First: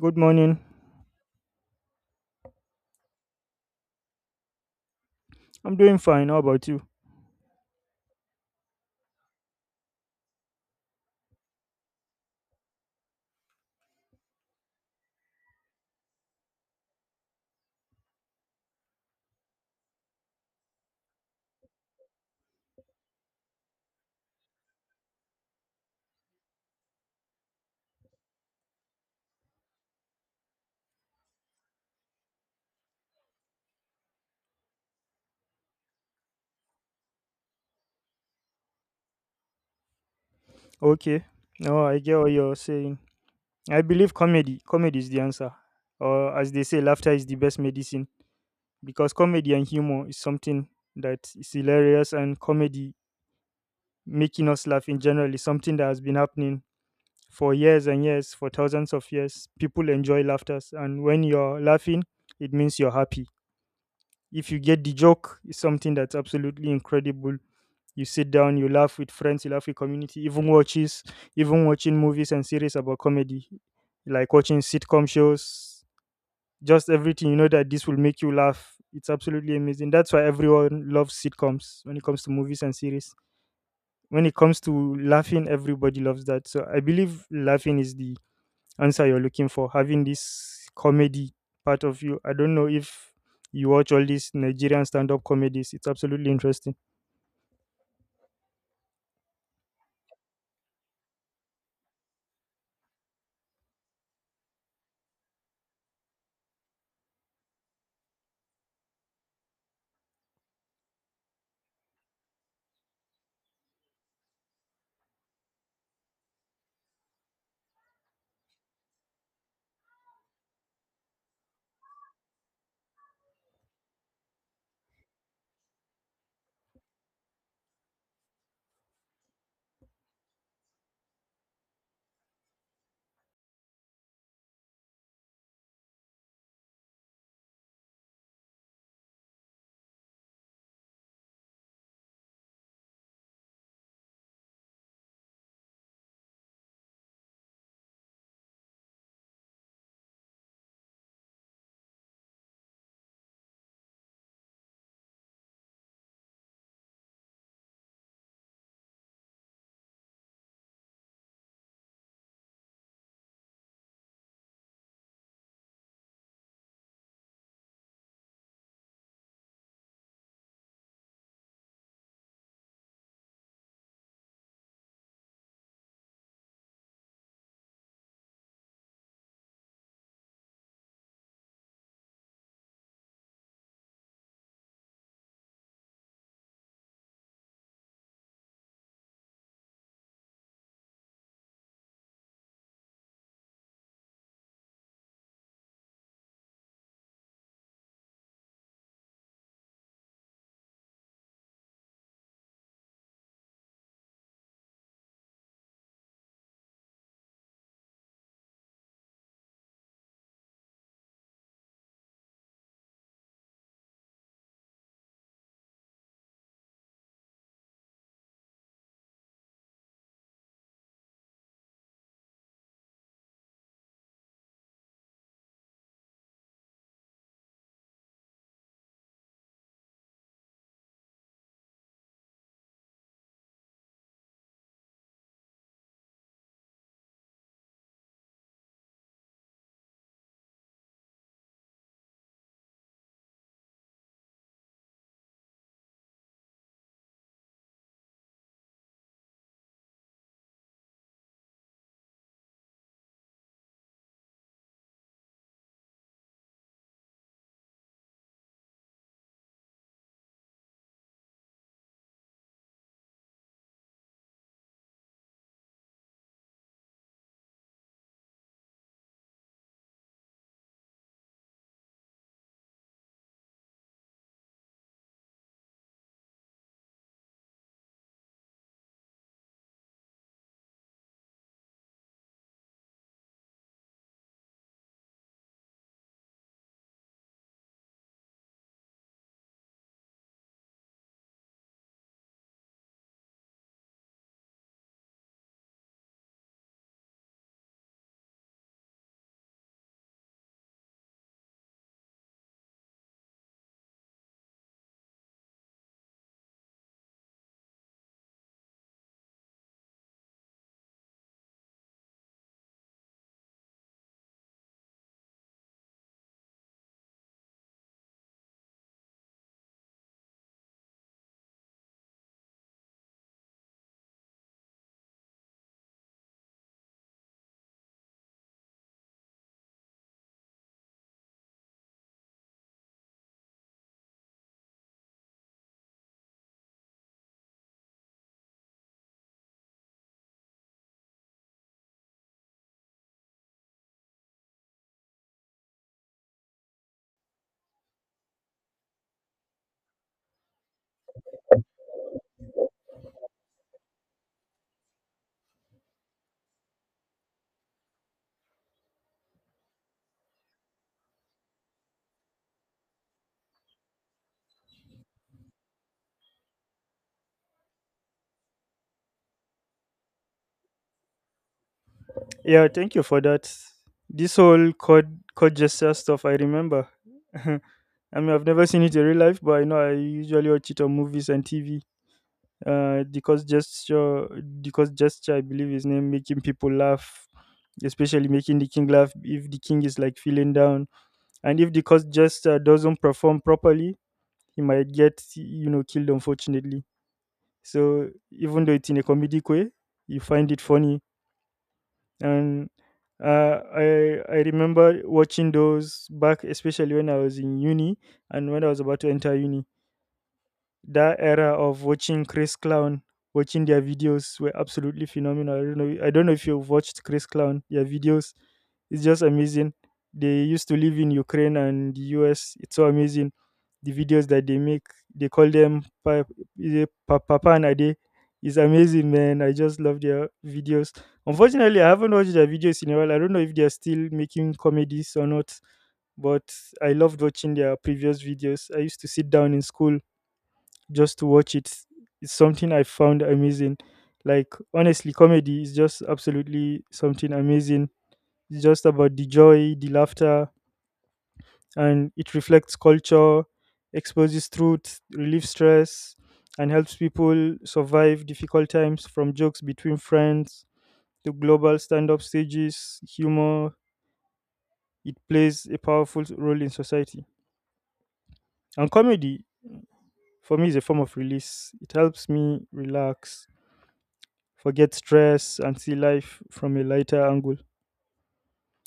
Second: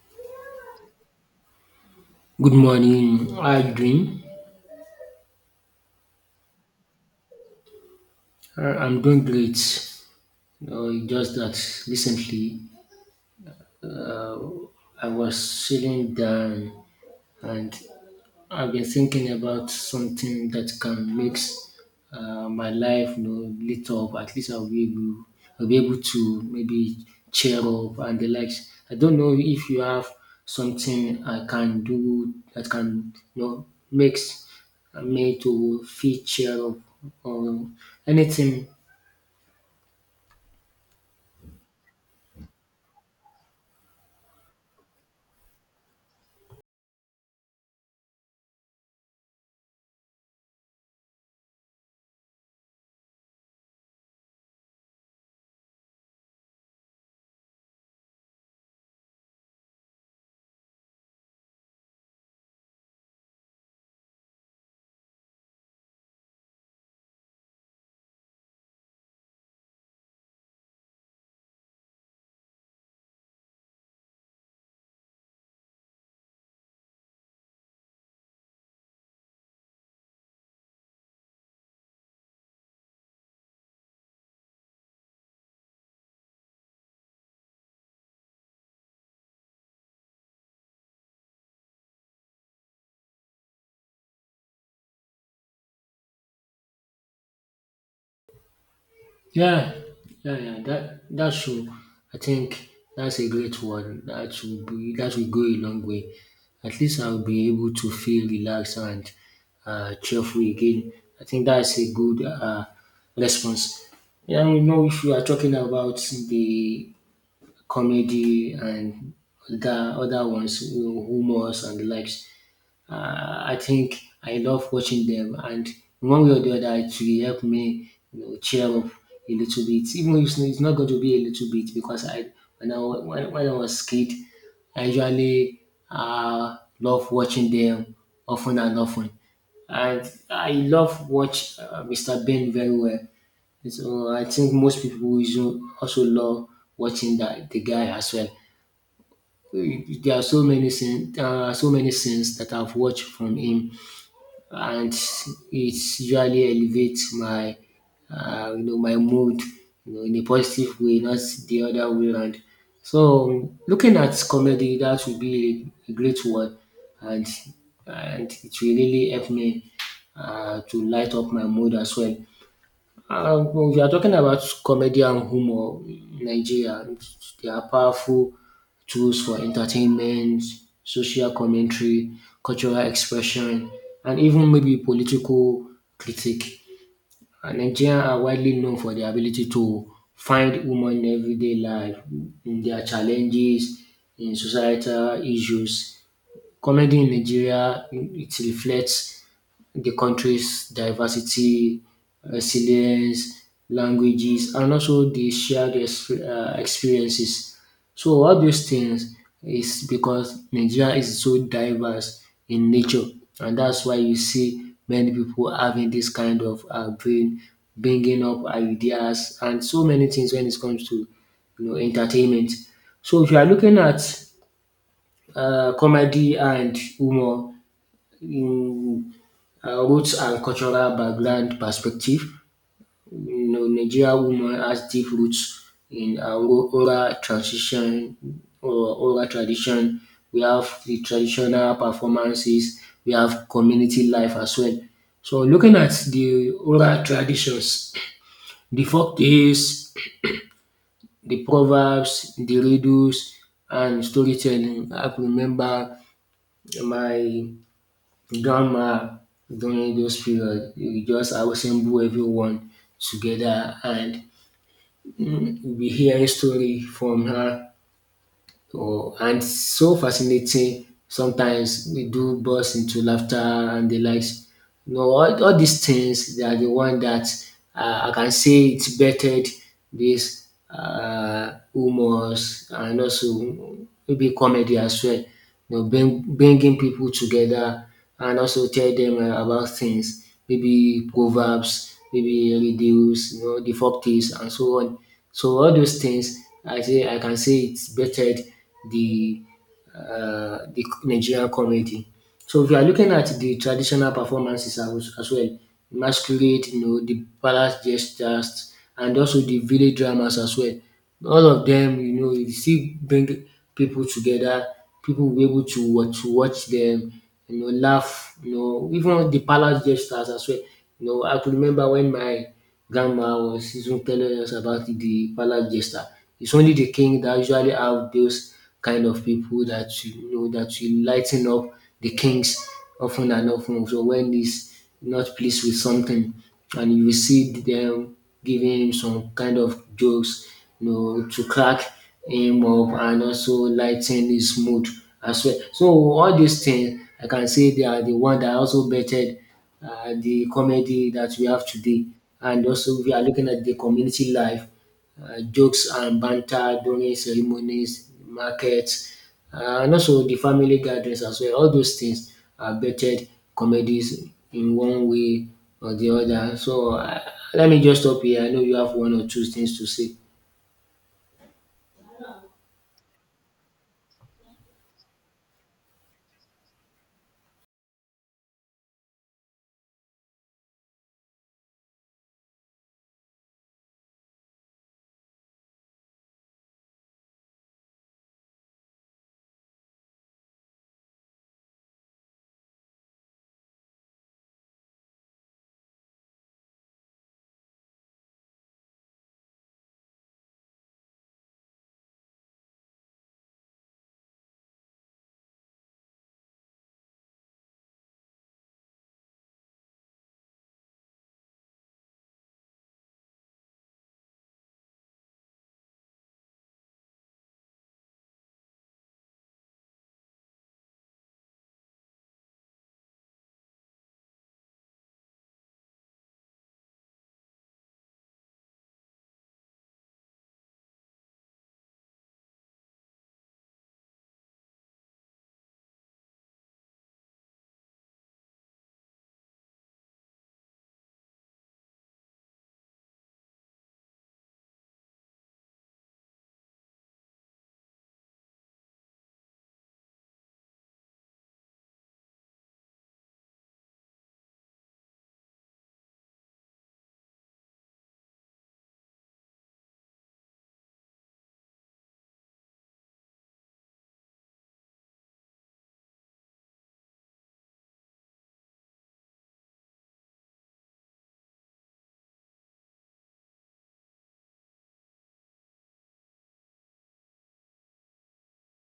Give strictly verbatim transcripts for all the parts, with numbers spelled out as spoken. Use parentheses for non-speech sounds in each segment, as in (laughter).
Good morning. Good morning. How are you doing? I'm doing fine. How about you? Uh, I'm doing great. No, it's just that recently I was sitting down and I've been thinking about something that can make uh, my life, you know, lit up. At least I'll be able, I'll be able to maybe cheer up and the likes. I don't know if you have something I can do that can, you know makes me to feel cheer up or anything. Okay. No, I get what you're saying. I believe comedy. Comedy is the answer. Or as they say, laughter is the best medicine. Because comedy and humor is something that is hilarious, and comedy making us laugh in general is something that has been happening for years and years, for thousands of years. People enjoy laughters, and when you're laughing, it means you're happy. If you get the joke, it's something that's absolutely incredible. You sit down, you laugh with friends, you laugh with community, even watches, even watching movies and series about comedy, like watching sitcom shows, just everything. You know that this will make you laugh. It's absolutely amazing. That's why everyone loves sitcoms when it comes to movies and series. When it comes to laughing, everybody loves that. So I believe laughing is the answer you're looking for, having this comedy part of you. I don't know if you watch all these Nigerian stand up comedies, it's absolutely interesting. Yeah, yeah, yeah. That that should, I think, that's a great one. That will be that will go a long way. At least I'll be able to feel relaxed and uh, cheerful again. I think that's a good uh, response. Yeah, you know, if you are talking about the comedy and the other ones, you know, humors and the likes, uh, I think I love watching them, and in one way or the other, it will help me, you know, cheer up a little bit. Even if it's it's not going to be a little bit, because I when I wa- when, when I was kid, I usually uh, love watching them often and often, and I love watch uh, Mister Bean very well. So I think most people will also love watching that the guy as well. There are so many scenes, uh, so many scenes that I've watched from him, and it usually elevates my uh, you know my mood, you know, in a positive way, not the other way around. So looking at comedy, that would be a great one, and and it will really help me uh, to light up my mood as well. Um, when we are talking about comedy and humor in Nigeria, they are powerful tools for entertainment, social commentary, cultural expression, and even maybe political critique. And Nigerians are widely known for their ability to find humor in everyday life, in their challenges, in societal issues. Comedy in Nigeria, it reflects the country's diversity, resilience, languages, and also the shared ex- uh, experiences. So all those things is because Nigeria is so diverse in nature, and that's why you see many people having this kind of uh, brain, bringing up ideas and so many things when it comes to, you know, entertainment. So if you are looking at uh, comedy and humor, you, uh, roots and cultural background perspective. You know, Nigeria woman has deep roots in uh, ru- rural transition or oral tradition. We have the traditional performances. We have community life as well. So looking at the oral traditions, the folk tales, the proverbs, the riddles, and storytelling. I could remember my grandma during those period you just assemble everyone together, and mm, you'll be hearing story from her or and so fascinating, sometimes we do burst into laughter and the likes. You know, all, all these things, they are the one that uh, I can say it bettered this uh, humors and also, mm, maybe comedy as well, you know, bring, bringing people together and also tell them uh, about things, maybe proverbs, maybe riddles, you know, the folk tales and so on. So all those things, I say I can say it's better the uh, the Nigerian community. So if you are looking at the traditional performances as, as well, masquerade, you know, the palace gestures, and also the village dramas as well. All of them, you know, you still bring people together. People will be able to watch, to watch them, you know, laugh, you know, even the palace gestures as well. You know, I could remember when my grandma or season telling us about the palace jester. It's only the king that usually have those kind of people that, you know, that will lighten up the kings often and often. So when he's not pleased with something, and you will see them giving him some kind of jokes, you know, to crack him up and also lighten his mood as well. So all these things, I can say they are the one that also bettered uh, the comedy that we have today. And also, we are looking at the community life, uh, jokes and banter during ceremonies, markets, uh, and also the family gatherings as well. All those things are bettered comedies in one way or the other. So, uh, let me just stop here. I know you have one or two things to say. Yeah, thank you for that. This whole code code gesture stuff, I remember. (laughs) I mean, I've never seen it in real life, but I know I usually watch it on movies and T V. uh, because gesture because gesture I believe his name making people laugh, especially making the king laugh if the king is like feeling down. And if the cause gesture doesn't perform properly, he might get, you know, killed, unfortunately. So even though it's in a comedic way, you find it funny. And uh, I I remember watching those back, especially when I was in uni and when I was about to enter uni. That era of watching Chris Clown, watching their videos were absolutely phenomenal. I don't know. I don't know if you've watched Chris Clown. Their videos, it's just amazing. They used to live in Ukraine and the U S. It's so amazing. The videos that they make, they call them Pa- is it Pa- Papa and Ade. It's amazing, man. I just love their videos. Unfortunately, I haven't watched their videos in a while. I don't know if they are still making comedies or not, but I loved watching their previous videos. I used to sit down in school just to watch It is something I found amazing. Like honestly, comedy is just absolutely something amazing. It's just about the joy, the laughter, and it reflects culture, exposes truth, relieves stress, and helps people survive difficult times from jokes between friends to global stand-up stages. Humor, it plays a powerful role in society. And comedy for me is a form of release. It helps me relax, forget stress, and see life from a lighter angle.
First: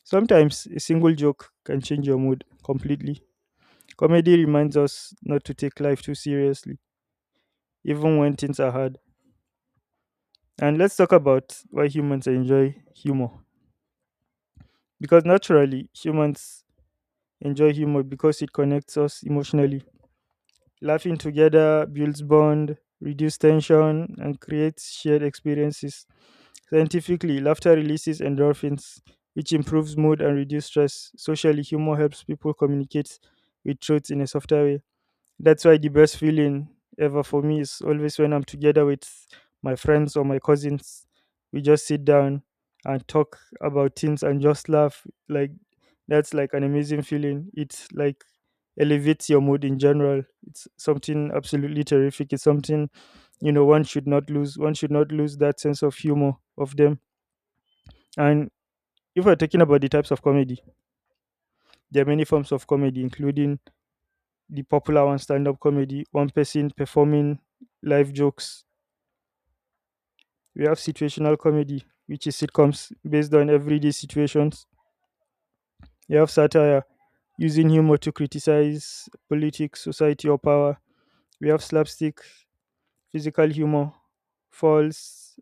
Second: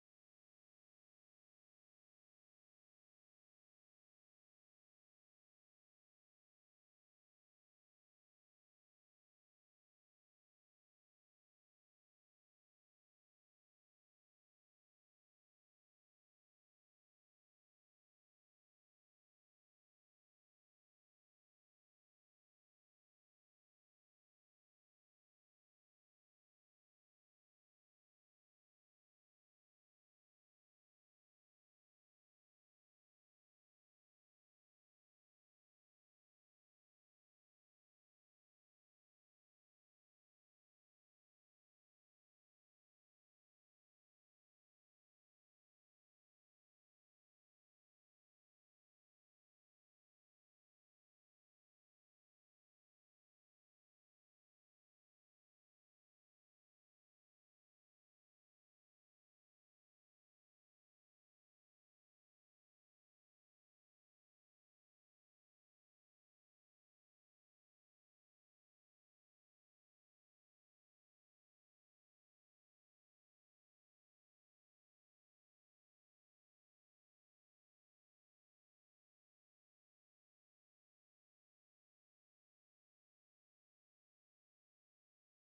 Sometimes a single joke can change your mood completely. Comedy reminds us not to take life too seriously, even when things are hard. And let's talk about why humans enjoy humor. Because naturally, humans enjoy humor because it connects us emotionally. Laughing together builds bond, reduces tension, and creates shared experiences. Scientifically, laughter releases endorphins, which improves mood and reduces stress. Socially, humor helps people communicate with truth in a softer way. That's why the best feeling ever for me is always when I'm together with my friends or my cousins. We just sit down and talk about things and just laugh. Like that's like an amazing feeling. It's like elevates your mood in general. It's something absolutely terrific. It's something, you know, one should not lose. One should not lose that sense of humor of them. And if we're talking about the types of comedy, there are many forms of comedy, including the popular one, stand up comedy, one person performing live jokes. We have situational comedy, which is sitcoms based on everyday situations. You have satire, using humor to criticize politics, society, or power. We have slapstick, physical humor, false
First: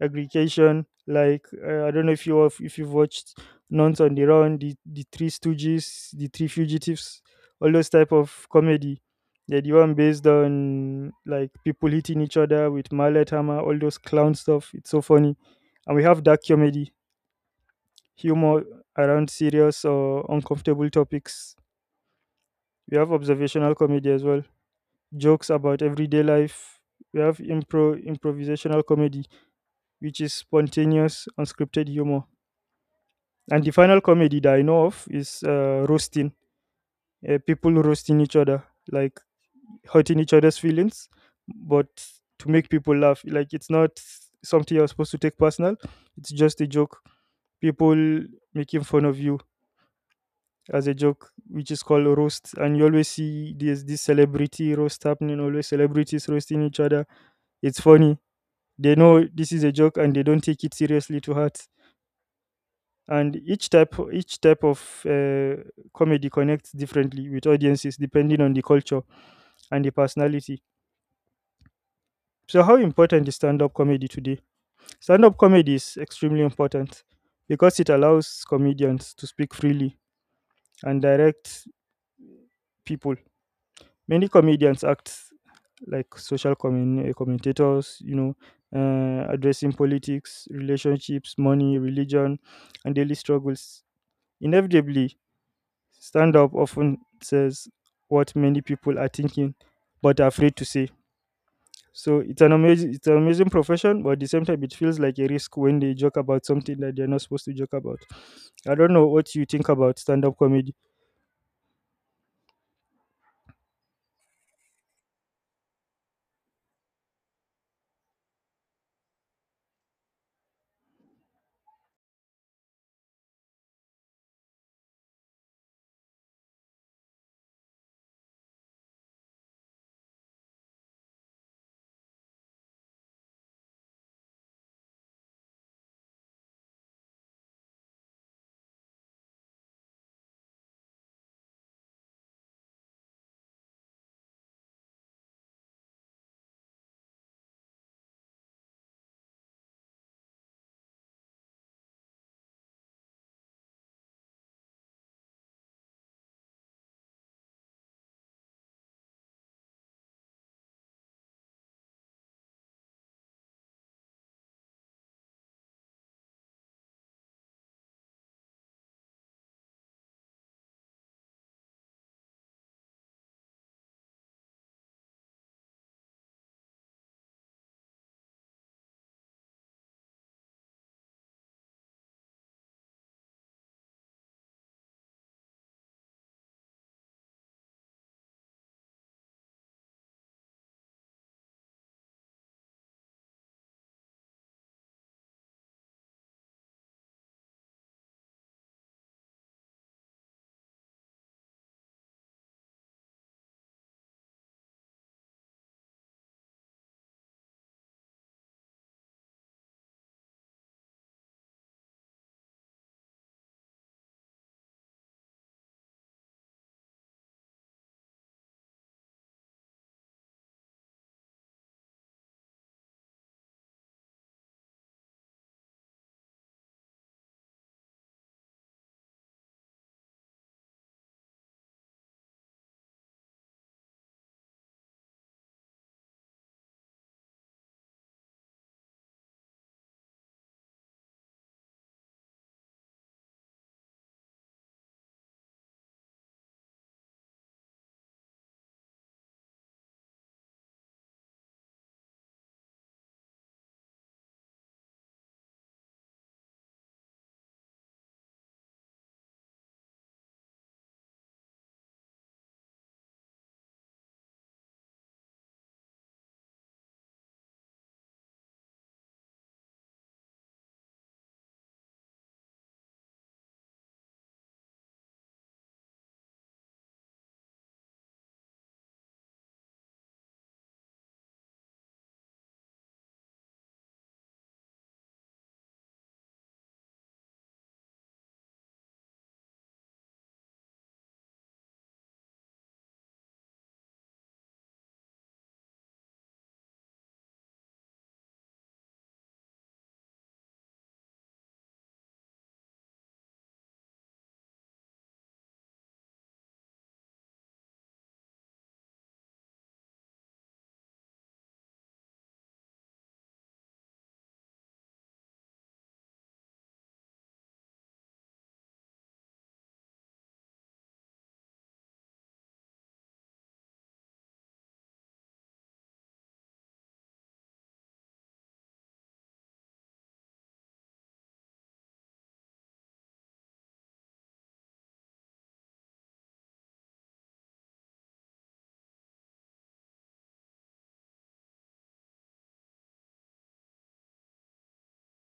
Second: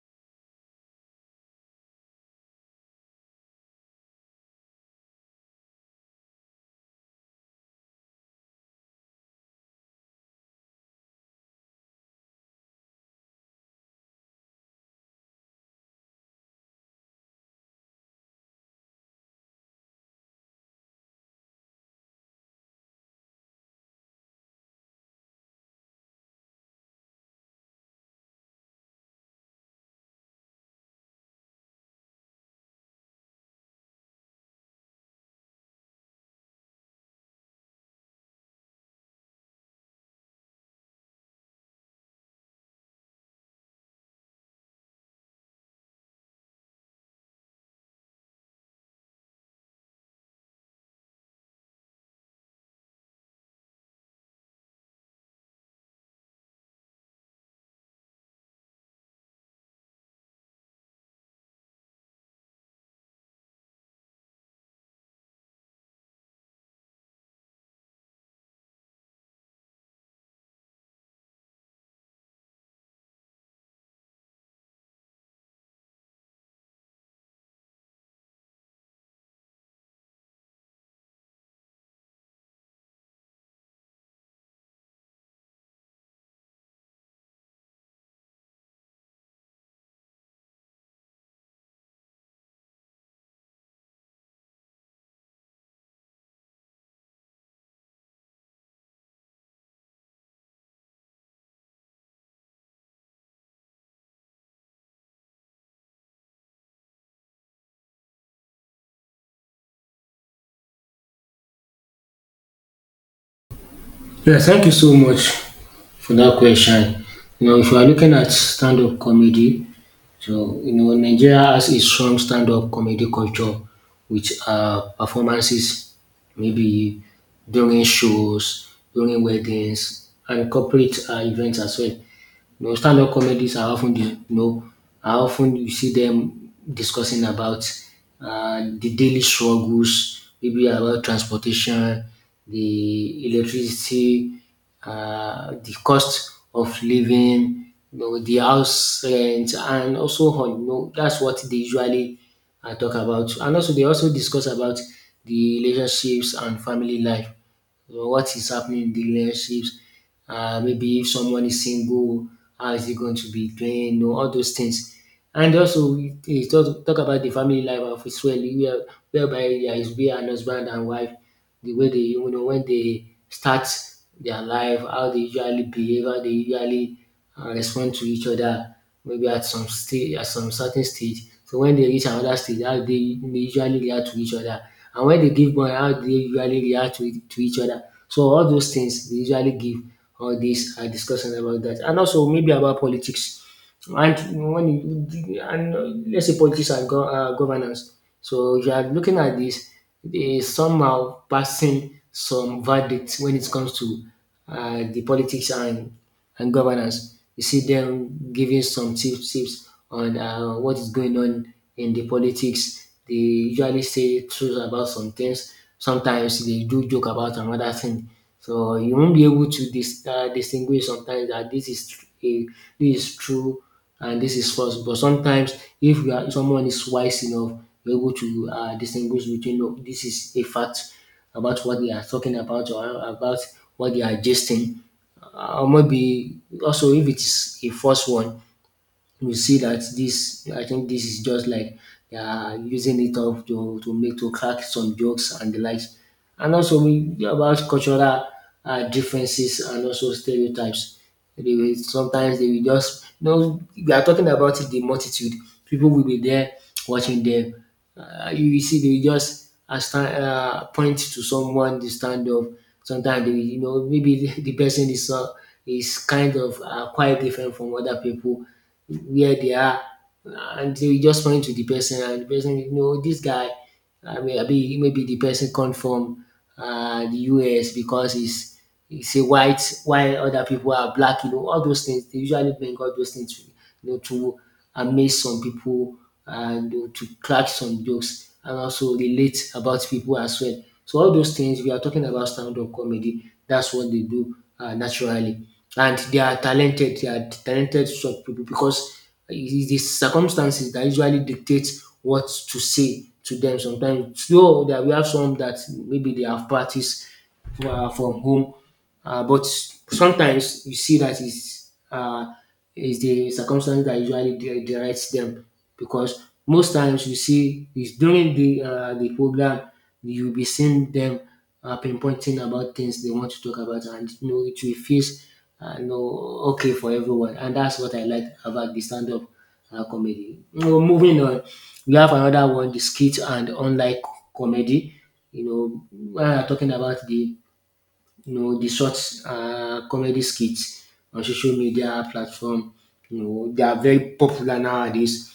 aggregation. Like, uh, I don't know if you have, if you've watched Nuns on the Run, the the Three Stooges, the Three Fugitives, all those type of comedy. Yeah, the one based on like people hitting each other with mallet hammer, all those clown stuff. It's so funny, and we have dark comedy, humor around serious or uncomfortable topics. We have observational comedy as well, jokes about everyday life. We have impro improvisational comedy, which is spontaneous, unscripted humor. And the final comedy that I know of is uh, roasting, uh, people roasting each other, like hurting each other's feelings, but to make people laugh. Like it's not something you're supposed to take personal. It's just a joke. People making fun of you as a joke, which is called a roast. And you always see there's this celebrity roast happening, always celebrities roasting each other. It's funny. They know this is a joke and they don't take it seriously to heart. And each type each type of uh, comedy connects differently with audiences depending on the culture and the personality. So how important is stand-up comedy today? Stand-up comedy is extremely important because it allows comedians to speak freely and direct people. Many comedians act like social commun- uh, commentators, you know, uh, addressing politics, relationships, money, religion, and daily struggles. Inevitably, stand up often says what many people are thinking but are afraid to say. So it's an amazing, it's an amazing profession, but at the same time it feels like a risk when they joke about something that they're not supposed to joke about. I don't know what you think about stand up comedy. Yeah, thank you so much for that question. You know, if you are looking at stand-up comedy, so you know, Nigeria has a strong stand-up comedy culture with uh, performances, maybe during shows, during weddings, and corporate uh, events as well. You know, stand up comedies are often, dis- you know, are often you see them discussing about uh, the daily struggles, maybe about transportation, the electricity, uh, the cost of living, you know, the house rent, and also on. You know, that's what they usually uh, talk about, and also they also discuss about the relationships and family life. So what is happening in the relationships? Uh, maybe if someone is single, how is he going to be doing? You know, all those things. And also, we we talk, talk about the family life of Israel, where- whereby there is be an husband and wife, the way they, you know, when they start their life, how they usually behave, how they usually uh, respond to each other, maybe at some stage, at some certain stage. So when they reach another stage, how they, they usually react to each other, and when they give birth, how they usually react to, to each other. So all those things they usually give all these uh, discussion about that, and also maybe about politics and when you and let's say politics and go, uh, governance, so you are looking at this, they somehow passing some verdicts when it comes to uh, the politics and and governance. You see them giving some tips, tips on uh, what is going on in the politics. They usually say truth about some things. Sometimes they do joke about another thing. So you won't be able to dis- uh, distinguish sometimes that this is tr- a this is true and this is false. But sometimes if you are someone is wise enough, you're able to uh, distinguish between "No, this is a fact about what they are talking about or about what they are gesting. Uh, or maybe also if it is a false one, you see that this, I think this is just like they are using it up to, to make to crack some jokes and the likes. And also we about cultural uh, differences and also stereotypes. They will, sometimes they will just, you know, we are talking about the multitude. People will be there watching them. Uh, you will see they will just uh, stand, uh, point to someone to stand up. Sometimes they will, you know, maybe (laughs) the person is uh, is kind of uh, quite different from other people where they are, and you just point to the person and the person, you know, this guy, I mean, maybe maybe the person come from um the U S because he's he's a white while other people are black. You know, all those things, they usually bring all those things to, you know, to amaze some people and, you know, to crack some jokes and also relate about people as well. So all those things we are talking about stand-up comedy. That's what they do uh, naturally, and they are talented. They are talented sort of people because it is the circumstances that usually dictate what to say to them. Sometimes, though, that we have some that maybe they have practiced uh, from home, uh, but sometimes you see that is uh, is the circumstance that usually de- derides them because most times you see is during the uh, the program you'll be seeing them uh, pinpointing about things they want to talk about, and you know it will feel uh, you know, okay for everyone, and that's what I like about the stand-up uh, comedy. Now, moving on, we have another one, the skit and online comedy. You know, when I'm talking about the you know the short uh, comedy skits on social media platform, you know they are very popular nowadays.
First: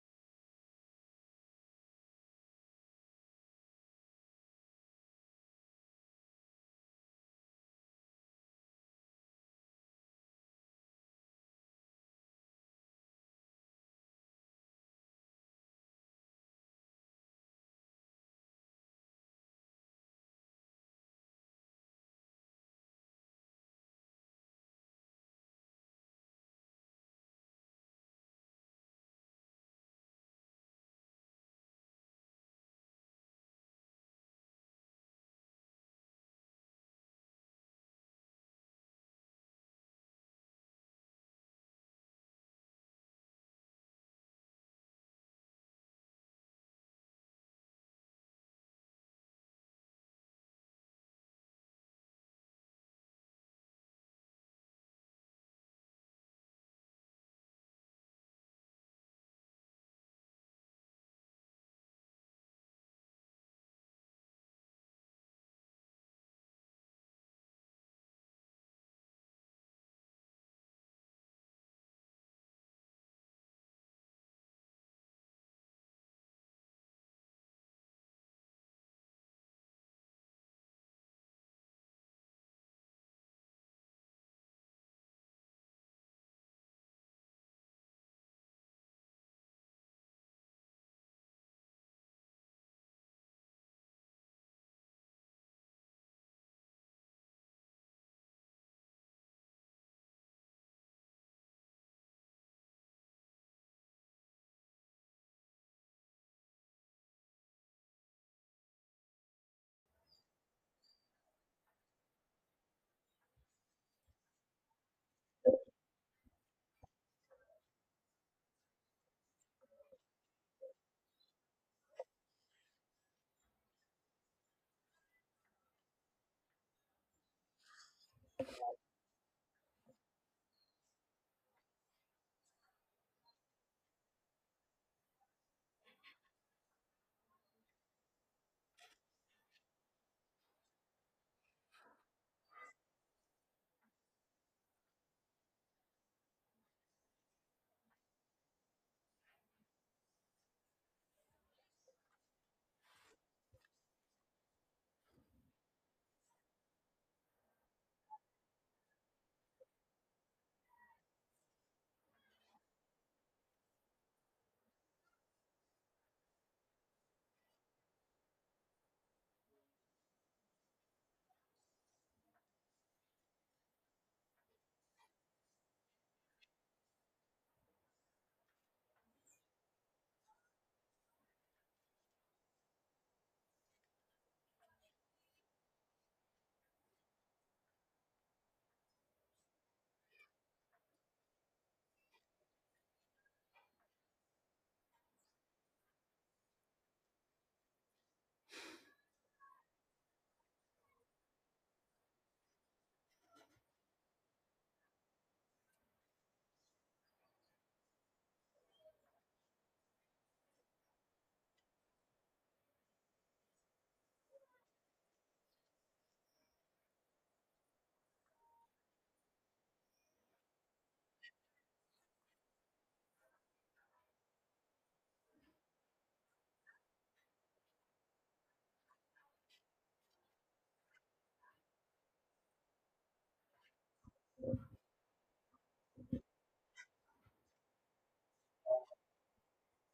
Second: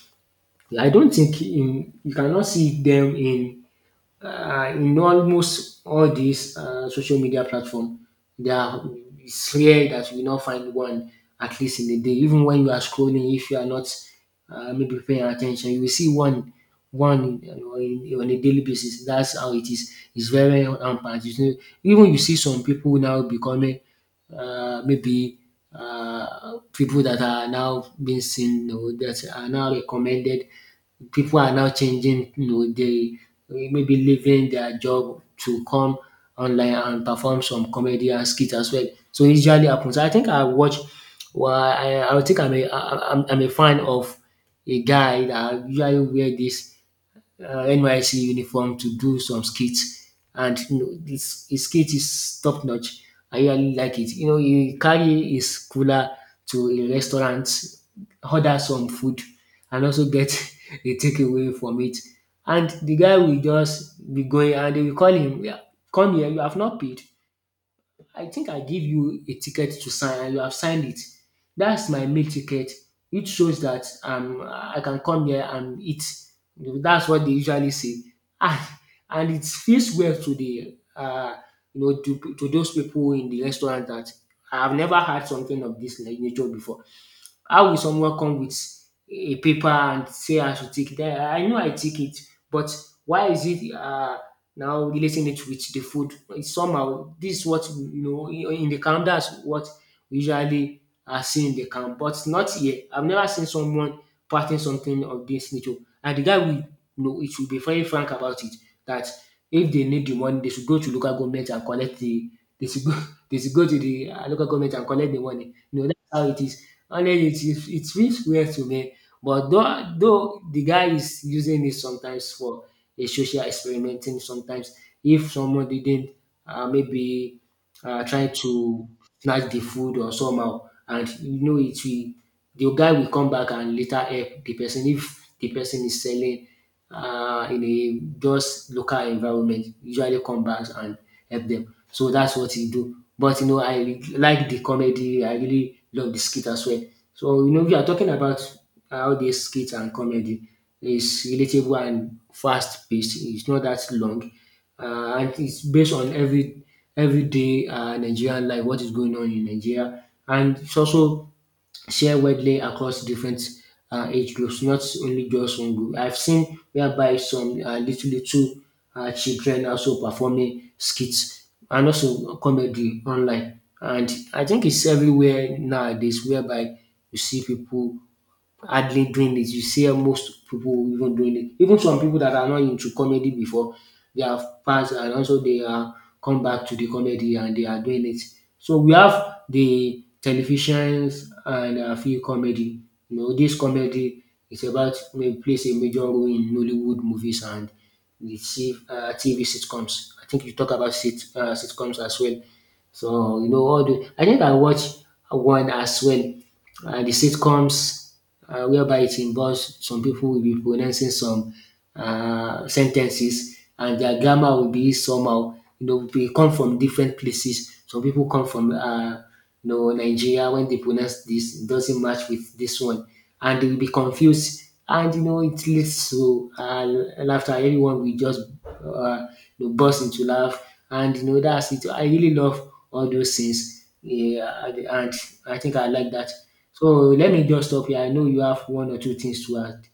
I don't think in, You cannot see them in uh, in almost all these uh, social media platform, there are, it's rare that you will not find one at least in a day. Even when you are scrolling, if you are not uh, maybe paying attention, you will see one one on on a daily basis. That's how it is. It's very rampant. You know, even you see some people now becoming uh, maybe uh, people that are now being seen or that are now recommended, people are now changing, you know, they maybe leaving their job to come online and perform some comedy and skit as well. So it usually happens. I think I watch. Well, I, I think I'm a I, I'm I'm a fan of a guy that usually wear this uh, N Y C uniform to do some skits, and you know, this his skit is top notch. I really like it. You know, he carry his cooler to a restaurant, order some food, and also get (laughs) a takeaway from it. And the guy will just be going, and they will call him, "Yeah, come here, you have not paid. I think I give you a ticket to sign and you have signed it. That's my meal ticket, which shows that um I can come here and eat." That's what they usually say. And, and it feels well to the uh you know to, to those people in the restaurant that I have never had something of this nature before. How will someone come with a paper and say I should take that? I know I take it, but why is it uh, now relating it with the food? It's somehow. This is what you know in the camp. That's what we usually are seeing in the camp, but not here. I've never seen someone parting something of this nature, and the guy will, you know it should be very frank about it that if they need the money, they should go to local government and collect the they should go (laughs) they should go to the uh, local government and collect the money. You know, that's how it is. And then it, it, it feels weird to me. But though, though the guy is using it sometimes for a social experimenting. Sometimes if someone didn't uh, maybe uh, try to snatch the food or somehow, and you know it will the guy will come back and later help the person. If the person is selling uh, in a just local environment, usually come back and help them. So that's what he do. But you know I like the comedy. I really love the skit as well. So you know, we are talking about how this skit and comedy is relatable and fast paced. It's not that long, uh, and it's based on every everyday uh, Nigerian life, what is going on in Nigeria, and it's also share widely across different uh, age groups, not only just one group. I've seen whereby some uh, little little uh, children also performing skits and also comedy online. And I think it's everywhere nowadays, whereby you see people hardly doing it. You see most people even doing it. Even some people that are not into comedy before, they have passed and also they are come back to the comedy and they are doing it. So we have the televisions and a few comedy. You know, this comedy is about may plays a major role in Nollywood movies and the T V, uh, T V sitcoms. I think you talk about sit, uh, sitcoms as well. So you know all the, I think I watched one as well, uh, the sitcoms, uh, whereby it involves some people will be pronouncing some uh, sentences, and their grammar will be somehow. you know they come from different places. Some people come from uh, no, Nigeria. When they pronounce this, it doesn't match with this one. And they will be confused. And, you know, it leads to uh, laughter. Everyone will just uh, you know, burst into laugh. And, you know, that's it. I really love all those things. Yeah, and and I think I like that. So let me just stop here. I know you have one or two things to add.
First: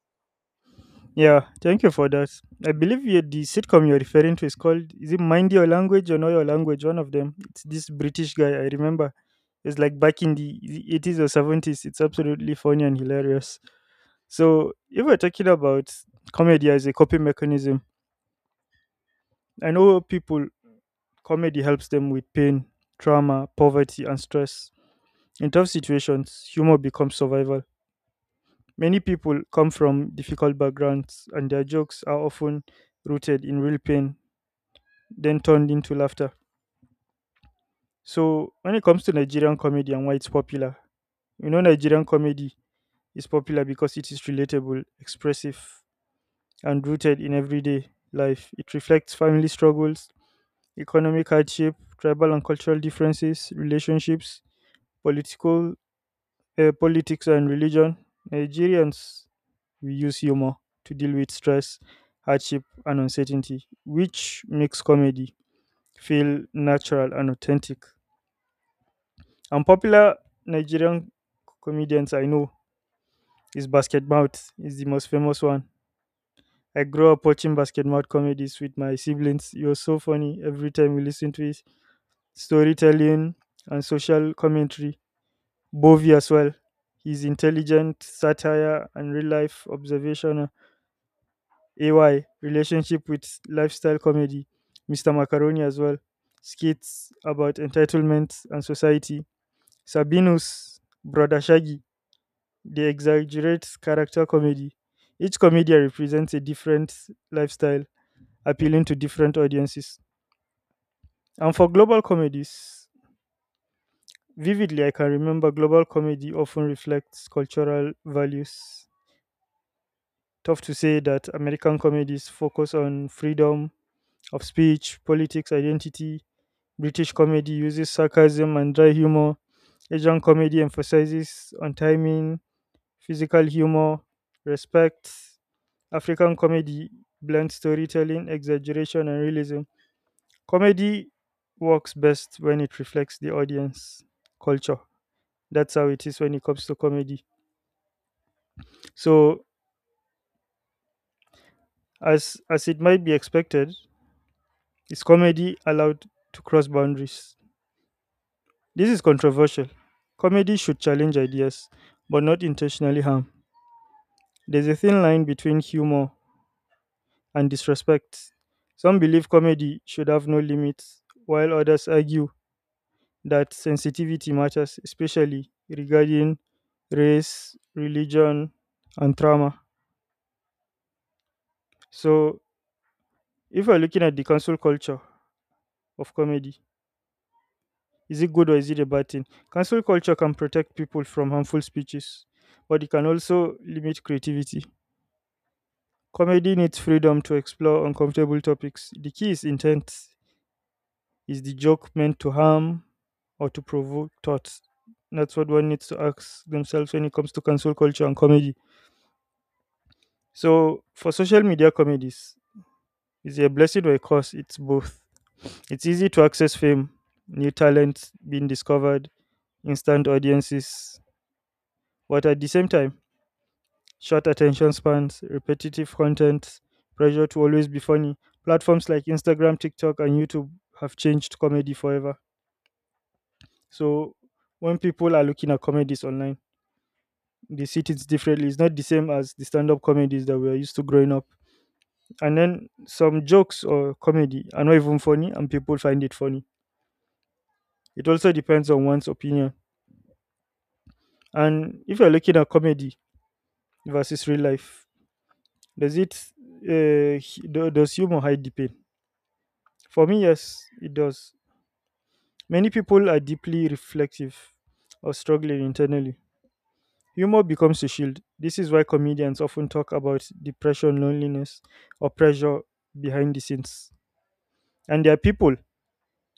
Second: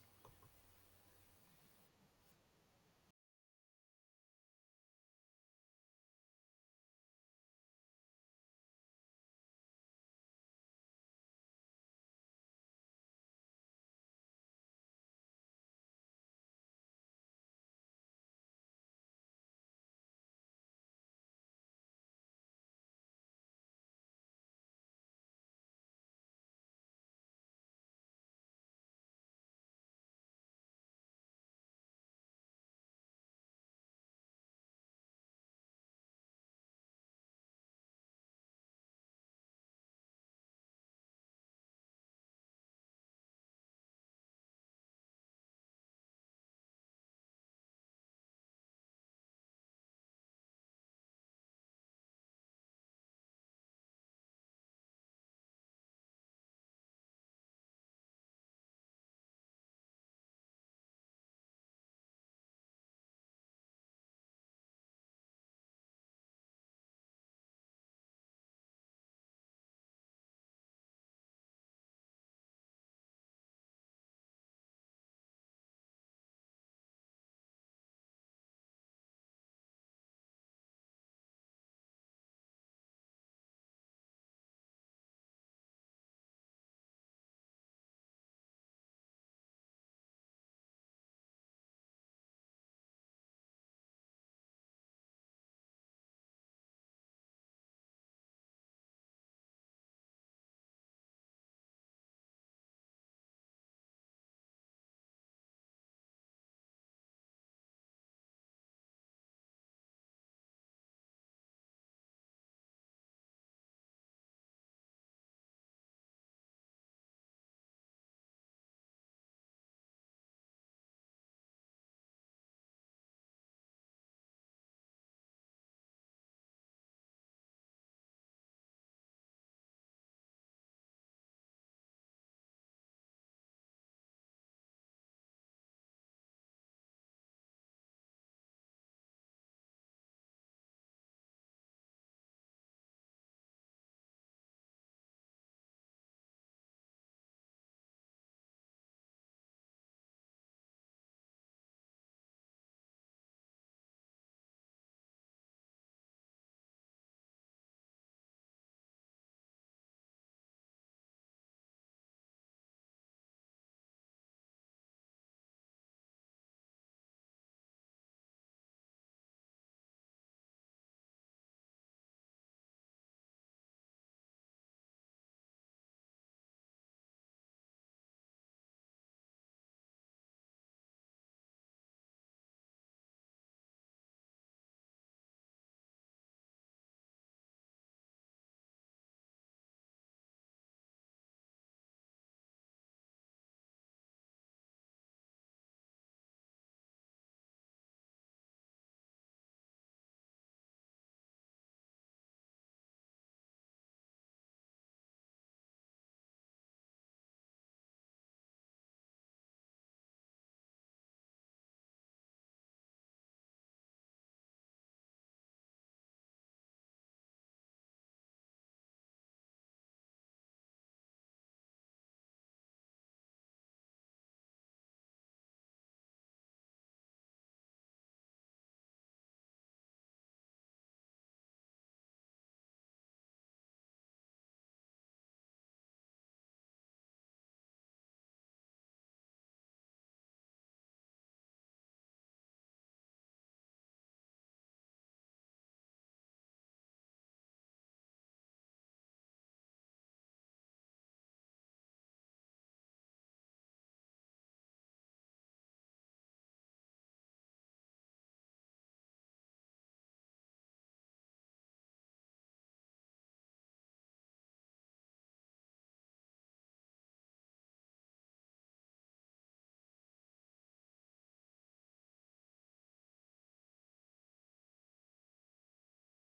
Yeah, thank you for that. I believe you, the sitcom you're referring to is called, is it Mind Your Language or Know Your Language? One of them. It's this British guy, I remember. It's like back in the eighties or seventies. It's absolutely funny and hilarious. So if we're talking about comedy as a coping mechanism, I know people, comedy helps them with pain, trauma, poverty, and stress. In tough situations, humor becomes survival. Many people come from difficult backgrounds, and their jokes are often rooted in real pain, then turned into laughter. So when it comes to Nigerian comedy and why it's popular, you know, Nigerian comedy is popular because it is relatable, expressive, and rooted in everyday life. It reflects family struggles, economic hardship, tribal and cultural differences, relationships, political uh, politics and religion. Nigerians, we use humor to deal with stress, hardship, and uncertainty, which makes comedy feel natural and authentic. And popular Nigerian comedians I know is, Basket Mouth is the most famous one. I grew up watching Basket Mouth comedies with my siblings. It was so funny every time we listened to it. Storytelling and social commentary, Bovey as well. His intelligent satire and real life observation. A Y, relationship with lifestyle comedy. Mister Macaroni as well. Skits about entitlement and society. Sabinus, Brother Shaggy. They exaggerate character comedy. Each comedian represents a different lifestyle, appealing to different audiences. And for global comedies, vividly I can remember global comedy often reflects cultural values. Tough to say that American comedies focus on freedom of speech, politics, identity. British comedy uses sarcasm and dry humor. Asian comedy emphasizes on timing, physical humor, respect. African comedy blends storytelling, exaggeration, and realism. Comedy works best when it reflects the audience culture. That's how it is when it comes to comedy. So, as as it might be expected, is comedy allowed to cross boundaries? This is controversial. Comedy should challenge ideas, but not intentionally harm. There's a thin line between humor and disrespect. Some believe comedy should have no limits, while others argue that sensitivity matters, especially regarding race, religion, and trauma. So, if we're looking at the cancel culture of comedy, is it good or is it a bad thing? Cancel culture can protect people from harmful speeches, but it can also limit creativity. Comedy needs freedom to explore uncomfortable topics. The key is intent. Is the joke meant to harm or to provoke thoughts? That's what one needs to ask themselves when it comes to cancel culture and comedy. So, for social media comedies, is it a blessing or a curse? It's both. It's easy to access fame, new talent being discovered, instant audiences, but at the same time, short attention spans, repetitive content, pressure to always be funny. Platforms like Instagram, TikTok, and YouTube have changed comedy forever. So when people are looking at comedies online, they see things differently. It's not the same as the stand up comedies that we are used to growing up. And then some jokes or comedy are not even funny, and people find it funny. It also depends on one's opinion. And if you're looking at comedy versus real life, does it, uh, hu- do- does humor hide the pain? For me, yes, it does. Many people are deeply reflective or struggling internally. Humor becomes a shield. This is why comedians often talk about depression, loneliness, or pressure behind the scenes. And there are people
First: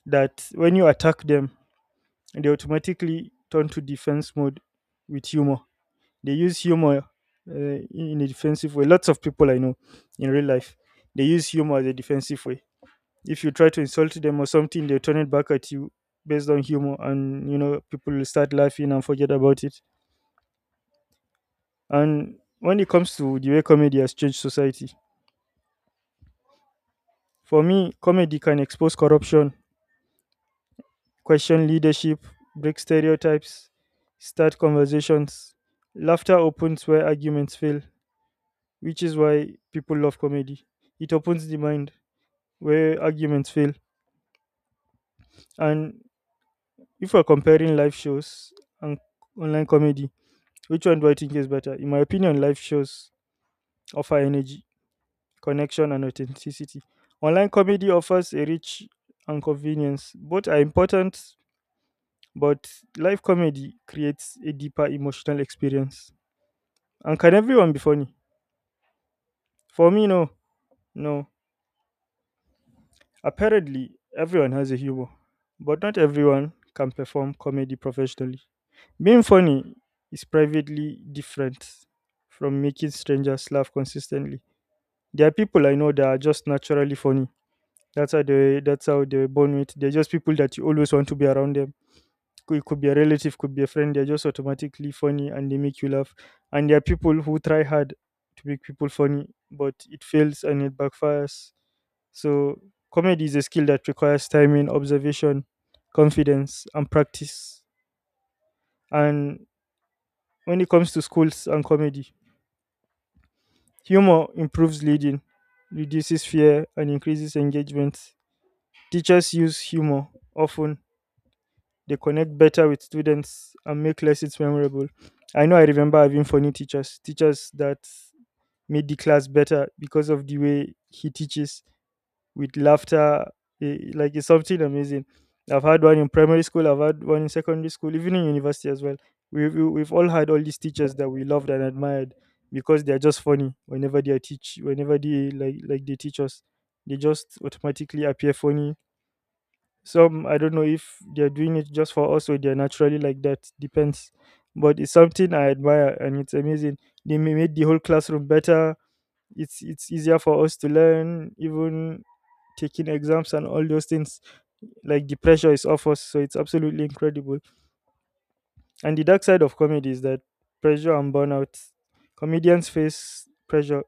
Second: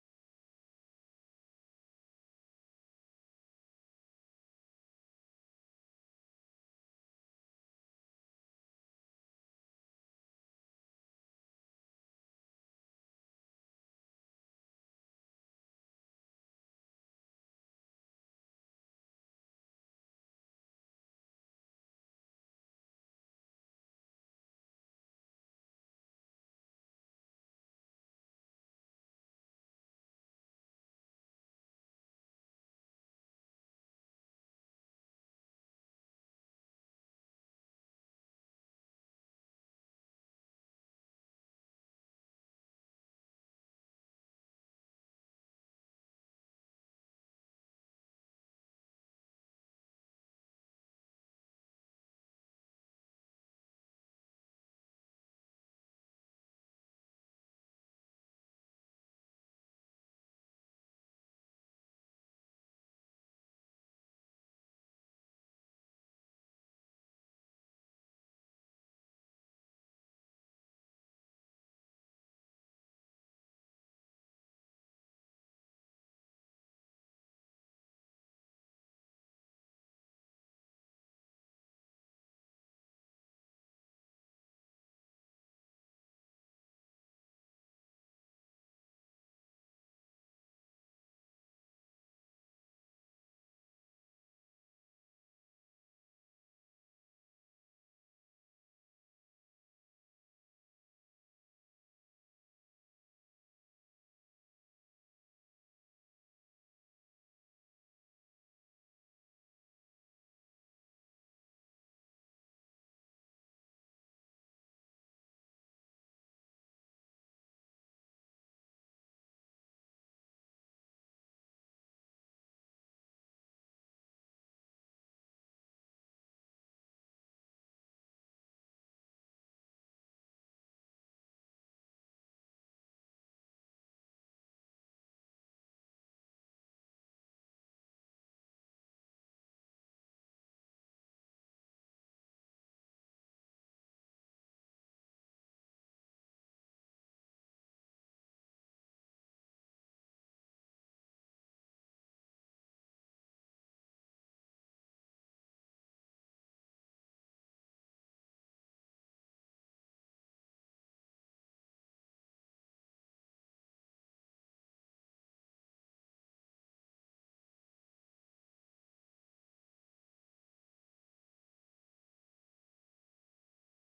that, when you attack them, they automatically turn to defense mode with humor. They use humor uh, in in a defensive way. Lots of people I know in real life, they use humor as a defensive way. If you try to insult them or something, they turn it back at you based on humor, and you know people will start laughing and forget about it. And when it comes to the way comedy has changed society, for me, comedy can expose corruption, question leadership, break stereotypes, start conversations. Laughter opens where arguments fail, which is why people love comedy. It opens the mind where arguments fail. And if we're comparing live shows and online comedy, which one do I think is better? In my opinion, live shows offer energy, connection, and authenticity. Online comedy offers a reach and convenience. Both are important, but live comedy creates a deeper emotional experience. And can everyone be funny? For me, no. No. Apparently, everyone has a humor, but not everyone can perform comedy professionally. Being funny is privately different from making strangers laugh consistently. There are people I know that are just naturally funny. That's how they that's how they were born with. They're just people that you always want to be around them. Could- It could be a relative, could be a friend. They're just automatically funny and they make you laugh. And there are people who try hard to make people funny, but it fails and it backfires. So comedy is a skill that requires timing, observation, confidence, and practice. And when it comes to schools and comedy, humor improves leading, reduces fear, and increases engagement. Teachers use humor often. They connect better with students and make lessons memorable. I know I remember having funny teachers, teachers that made the class better because of the way he teaches with laughter. eh, Like it's something amazing. I've had one in primary school, I've had one in secondary school, even in university as well. We've, we- we've all had all these teachers that we loved and admired because they're just funny whenever they are teach whenever they like like they teach us, they just automatically appear funny. Some I don't know if they're doing it just for us or they're naturally like that. Depends. But it's something I admire and it's amazing. They ma- made the whole classroom better. It's it's easier for us to learn, even taking exams and all those things. Like the pressure is off us, so it's absolutely incredible. And the dark side of comedy is that pressure and burnout. Comedians face pressure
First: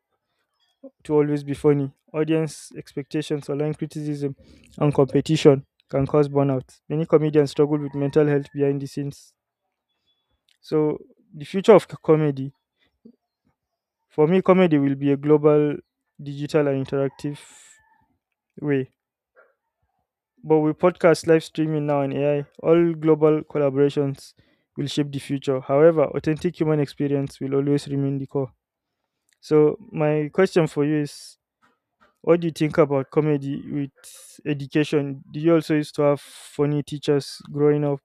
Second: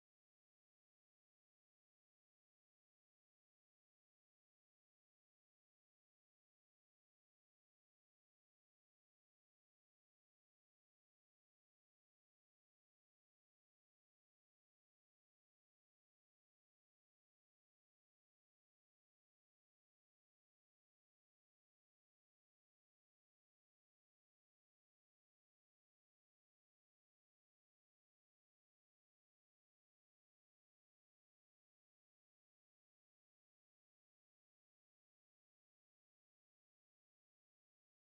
to always be funny. Audience expectations, online criticism, and competition can cause burnout. Many comedians struggle with mental health behind the scenes. So, the future of c- comedy, for me, comedy will be a global, digital, and interactive way. But with podcast, live streaming now, and A I, all global collaborations will shape the future. However, authentic human experience will always remain the core. So, my question for you is, what do you think about comedy with education? Did you also used to have funny teachers growing up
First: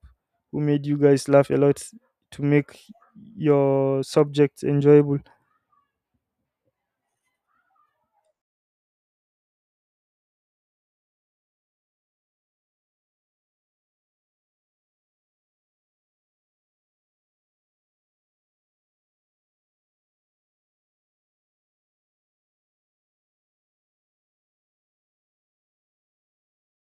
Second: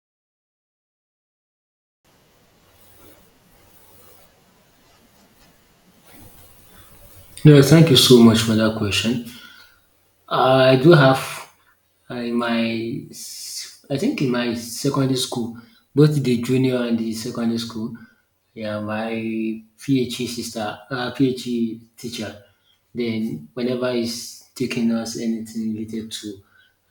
who made you guys laugh a lot to make your subjects enjoyable? Yeah, thank you so much for that question. I do have, uh, in my, s- I think in my secondary school, both the junior and the secondary school. Yeah, my PhD sister, uh, P H E teacher. Then whenever he's taking us anything related to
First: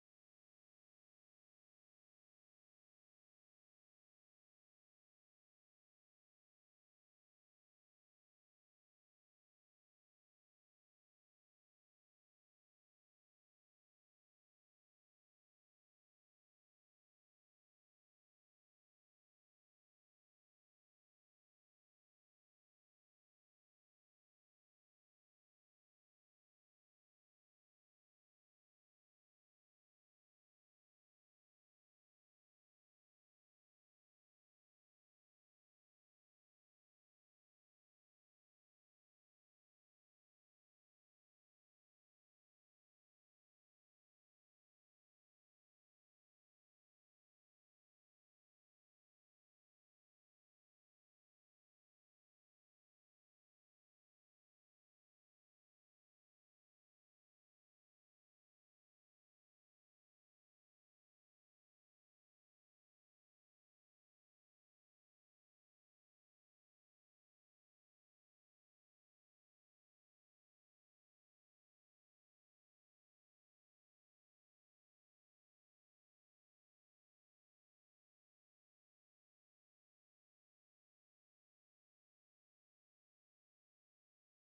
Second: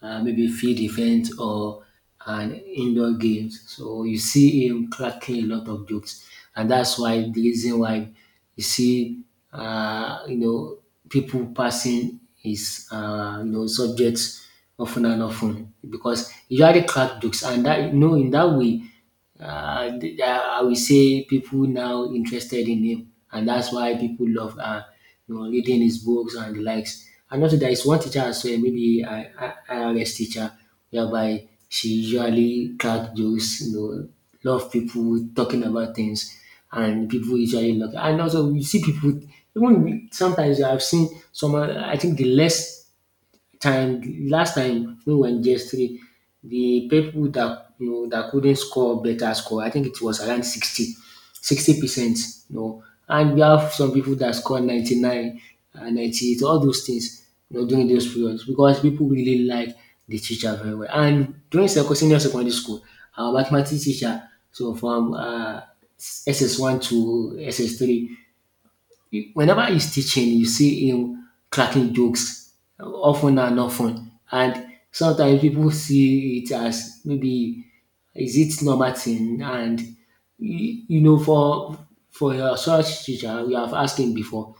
uh, maybe field event or an indoor games, so you see him cracking a lot of jokes, and that's why the reason why you see uh, you know people passing his uh, you know subjects often and often, because he usually crack jokes. And that, you know in that way, uh, th- I will say people now interested in him, and that's why people love, uh, you know, reading his books and the likes. And also, there is one teacher as well, maybe I I- IRS teacher, whereby she usually crack jokes, you know, love people talking about things, and people usually look. And also, you see people. Even sometimes I've seen someone, I think the less time last time when we were in G S three, the people that you know that couldn't score better score, I think it was around sixty sixty percent, you know. And we have some people that score ninety-nine and ninety-eight, all those things, you know, during those periods, because people really like the teacher very well. And during seco- senior secondary school, our mathematics teacher, so from uh, S S one to S S three, whenever he's teaching, you see him cracking jokes, often and often. And sometimes people see it as, maybe is it normal thing? And you, you know, for for your such teacher, we have asked him before,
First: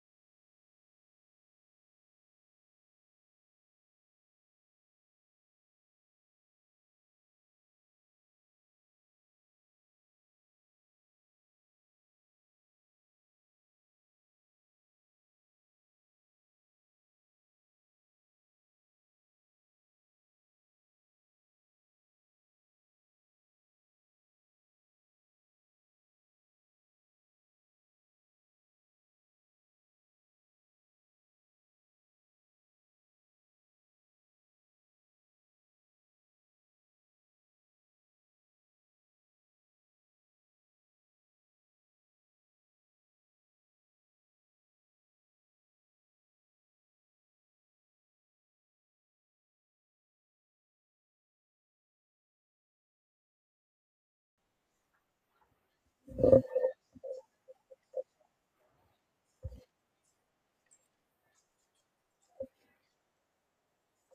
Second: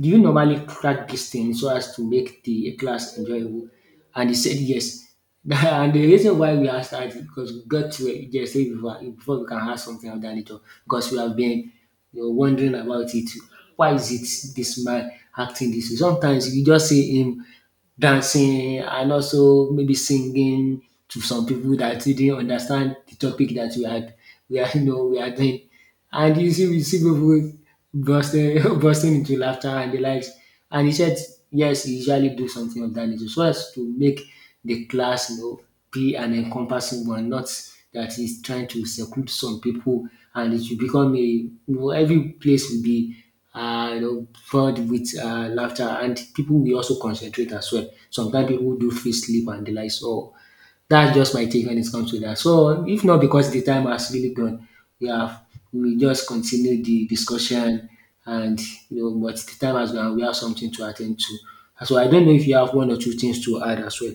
do you normally track these things so as to make the class enjoyable? And he said yes. (laughs) And the reason why we asked that is because we got to it just before, before we can ask something of that nature, because we have been, you know, wondering about it. Why is it this man acting this way? Sometimes you just see him dancing and also maybe singing to some people that didn't understand the topic that we had we are you know we are doing. And you see we see people bursting (laughs) bursting into laughter and the likes. And he said yes, he usually do something of that nature so as to make the class, you know be an encompassing one, not that he's trying to seclude some people, and it will become a you know every place will be uh, you know, filled with uh, laughter, and people will also concentrate as well. Sometimes people do feel sleep and the like. So that's just my take when it comes to that. So if not because the time has really gone, we have we just continue the discussion. And, you know, but the time has gone. We have something to attend to. So I don't know if you have one or two things to add as well.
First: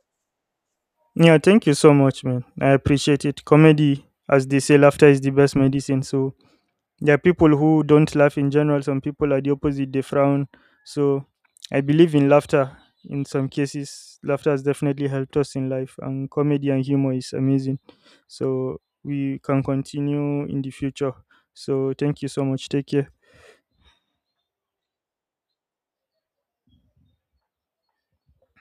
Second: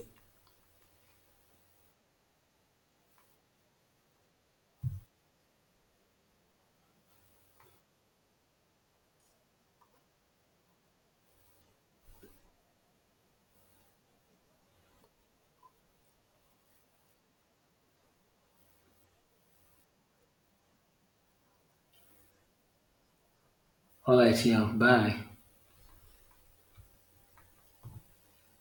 Yeah, thank you so much, man. I appreciate it. Comedy, as they say, laughter is the best medicine. So there are people who don't laugh in general, some people are the opposite, they frown. So I believe in laughter in some cases. Laughter has definitely helped us in life, and comedy and humor is amazing. So we can continue in the future. So thank you so much. Take care. All right, yeah, bye.